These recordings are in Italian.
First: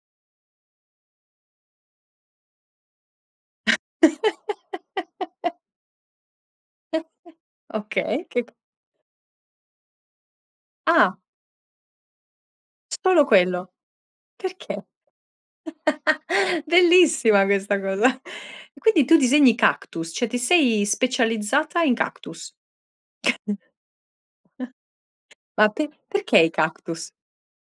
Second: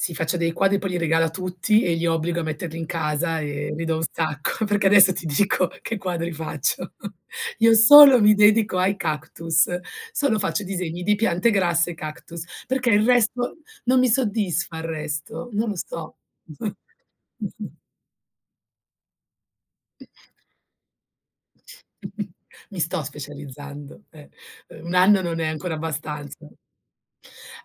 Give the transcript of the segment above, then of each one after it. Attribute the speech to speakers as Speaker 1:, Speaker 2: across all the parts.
Speaker 1: Si, faccio dei quadri poi li regalo a tutti e li obbligo a metterli in casa e ne do un sacco, perché adesso ti dico che quadri faccio. Io solo
Speaker 2: Okay,
Speaker 1: mi
Speaker 2: che co
Speaker 1: dedico ai cactus, solo faccio disegni di
Speaker 2: Ah.
Speaker 1: piante grasse e cactus, perché il
Speaker 2: Solo
Speaker 1: resto
Speaker 2: quello.
Speaker 1: non mi soddisfa il
Speaker 2: Perché?
Speaker 1: resto, non lo so.
Speaker 2: Bellissima questa cosa. E quindi tu disegni cactus, cioè, ti sei specializzata in cactus?
Speaker 1: Mi sto specializzando, eh. Uhm, 1 anno non è
Speaker 2: Ma
Speaker 1: ancora
Speaker 2: pe perché
Speaker 1: abbastanza.
Speaker 2: i cactus?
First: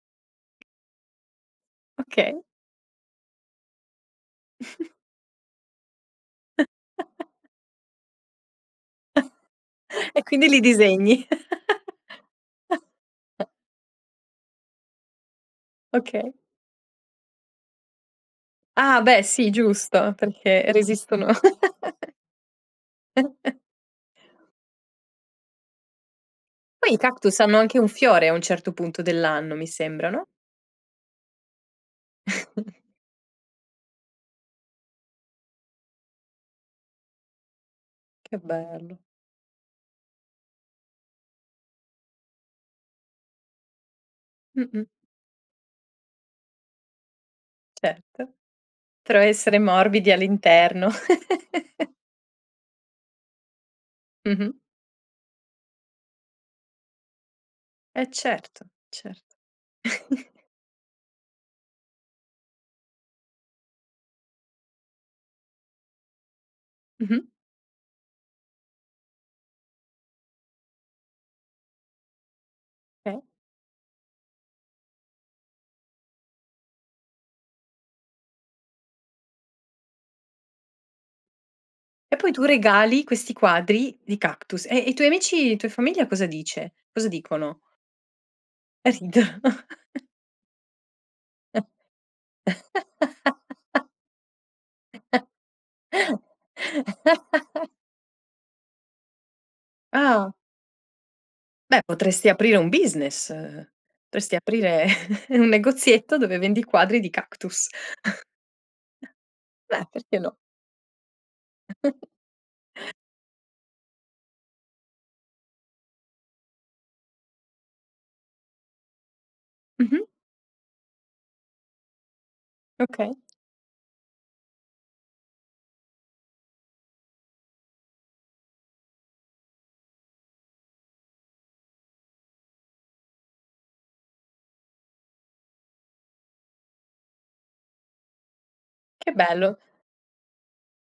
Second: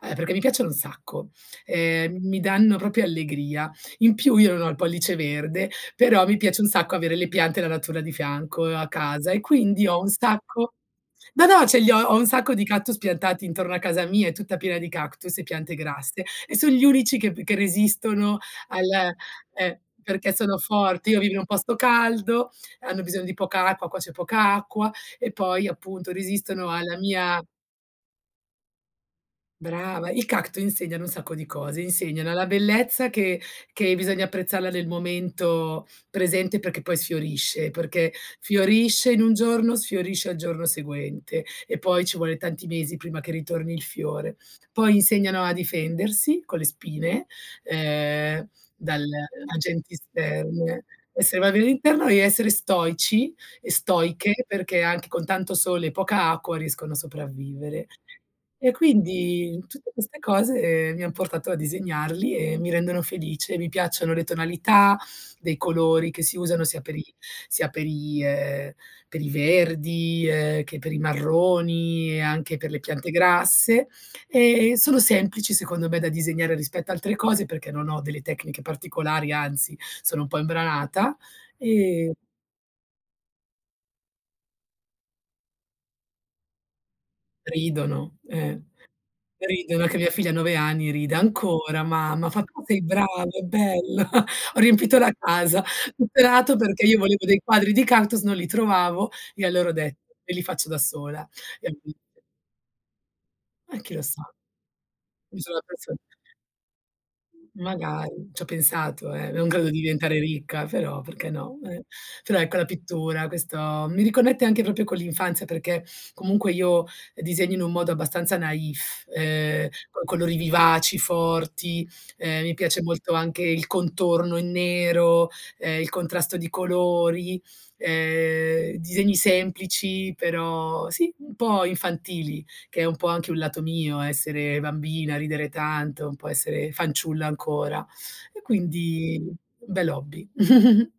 Speaker 1: Eh, perché mi piacciono un sacco. Ehm, mi
Speaker 2: Okay.
Speaker 1: danno proprio allegria. In più io non ho il pollice verde, però mi piace un sacco avere le piante e la natura di fianco a casa e quindi ho un
Speaker 2: E quindi li
Speaker 1: sacco
Speaker 2: disegni.
Speaker 1: no, no. Ce li ho ho un sacco di cactus piantati intorno a casa mia, è tutta piena di cactus e piante grasse
Speaker 2: Okay.
Speaker 1: e son gli unici che p che resistono
Speaker 2: Ah,
Speaker 1: al
Speaker 2: beh, sì,
Speaker 1: eh,
Speaker 2: giusto.
Speaker 1: perché sono
Speaker 2: Perché
Speaker 1: forti. Io
Speaker 2: resistono
Speaker 1: vivo in un posto caldo, hanno bisogno di poca acqua, qua c'è poca acqua e poi appunto resistono
Speaker 2: Poi
Speaker 1: alla
Speaker 2: i cactus
Speaker 1: mia
Speaker 2: hanno anche un fiore a un certo punto dell'anno, mi
Speaker 1: Brava,
Speaker 2: sembra
Speaker 1: il
Speaker 2: no?
Speaker 1: cactu insegnano un sacco di cose, insegnano la bellezza che che bisogna apprezzarla nel momento presente perché poi sfiorisce, perché
Speaker 2: Che bello.
Speaker 1: fiorisce in un giorno, sfiorisce al giorno seguente e poi ci vuole tanti mesi prima che ritorni il fiore.
Speaker 2: Mh-mh.
Speaker 1: Poi insegnano a difendersi con le spine,
Speaker 2: Certo,
Speaker 1: ehm, dal
Speaker 2: però essere
Speaker 1: agenti
Speaker 2: morbidi
Speaker 1: esterne.
Speaker 2: all'interno.
Speaker 1: E se [unintelligible] essere stoici e stoiche
Speaker 2: Mh-mh.
Speaker 1: perché anche con tanto sole e poca acqua riescono a sopravvivere.
Speaker 2: Eh, certo,
Speaker 1: E
Speaker 2: certo.
Speaker 1: quindi, tutte queste cose mi han portato a disegnarli e mi rendono felice. Mi piacciono le tonalità dei colori che si usano sia per i
Speaker 2: Mh-mh.
Speaker 1: sia per i, ehm, per i verdi, ehm, che per i marroni e anche per le piante
Speaker 2: Eh.
Speaker 1: grasse e sono semplici secondo me da disegnare rispetto a altre cose perché non ho delle tecniche particolari, anzi sono un po' imbranata e
Speaker 2: E poi tu regali questi quadri di cactus. E e i tuoi amici, i tuoi famiglia cosa dice? Cosa dicono?
Speaker 1: Ridono, eh.
Speaker 2: Eh, rid
Speaker 1: Ridono che mia figlia ha 9 anni ride: "Ancora mamma" fa: "Tu sei brava, è bello." Ho riempito la casa. Tutto è nato perché io volevo dei quadri di cactus, non li trovavo e allora ho detto,
Speaker 2: Ah.
Speaker 1: me li faccio da sola, e ho
Speaker 2: Beh,
Speaker 1: inizia
Speaker 2: potresti aprire un business,
Speaker 1: Eh, chi lo sa?
Speaker 2: potresti aprire
Speaker 1: Mi
Speaker 2: un
Speaker 1: sono affezio
Speaker 2: negozietto dove vendi quadri di cactus.
Speaker 1: Magari. Ci ho pensato, eh. Non credo di
Speaker 2: Beh, perché
Speaker 1: diventare
Speaker 2: no?
Speaker 1: ricca, però, perché no. Eh. Però, ecco la pittura questo mi riconnette anche proprio con l'infanzia perché comunque io disegno in un modo abbastanza naif, ehm, con
Speaker 2: Mh-mh.
Speaker 1: colori vivaci, forti, ehm, mi piace molto
Speaker 2: Okay.
Speaker 1: anche il contorno in nero, ehm, il contrasto di colori, ehm disegni semplici, però sì, un po' infantili, che è un po' anche un lato mio essere bambina, ridere tanto, un po' essere fanciulla ancora. E
Speaker 2: Che
Speaker 1: quindi
Speaker 2: bello.
Speaker 1: un bell'hobby.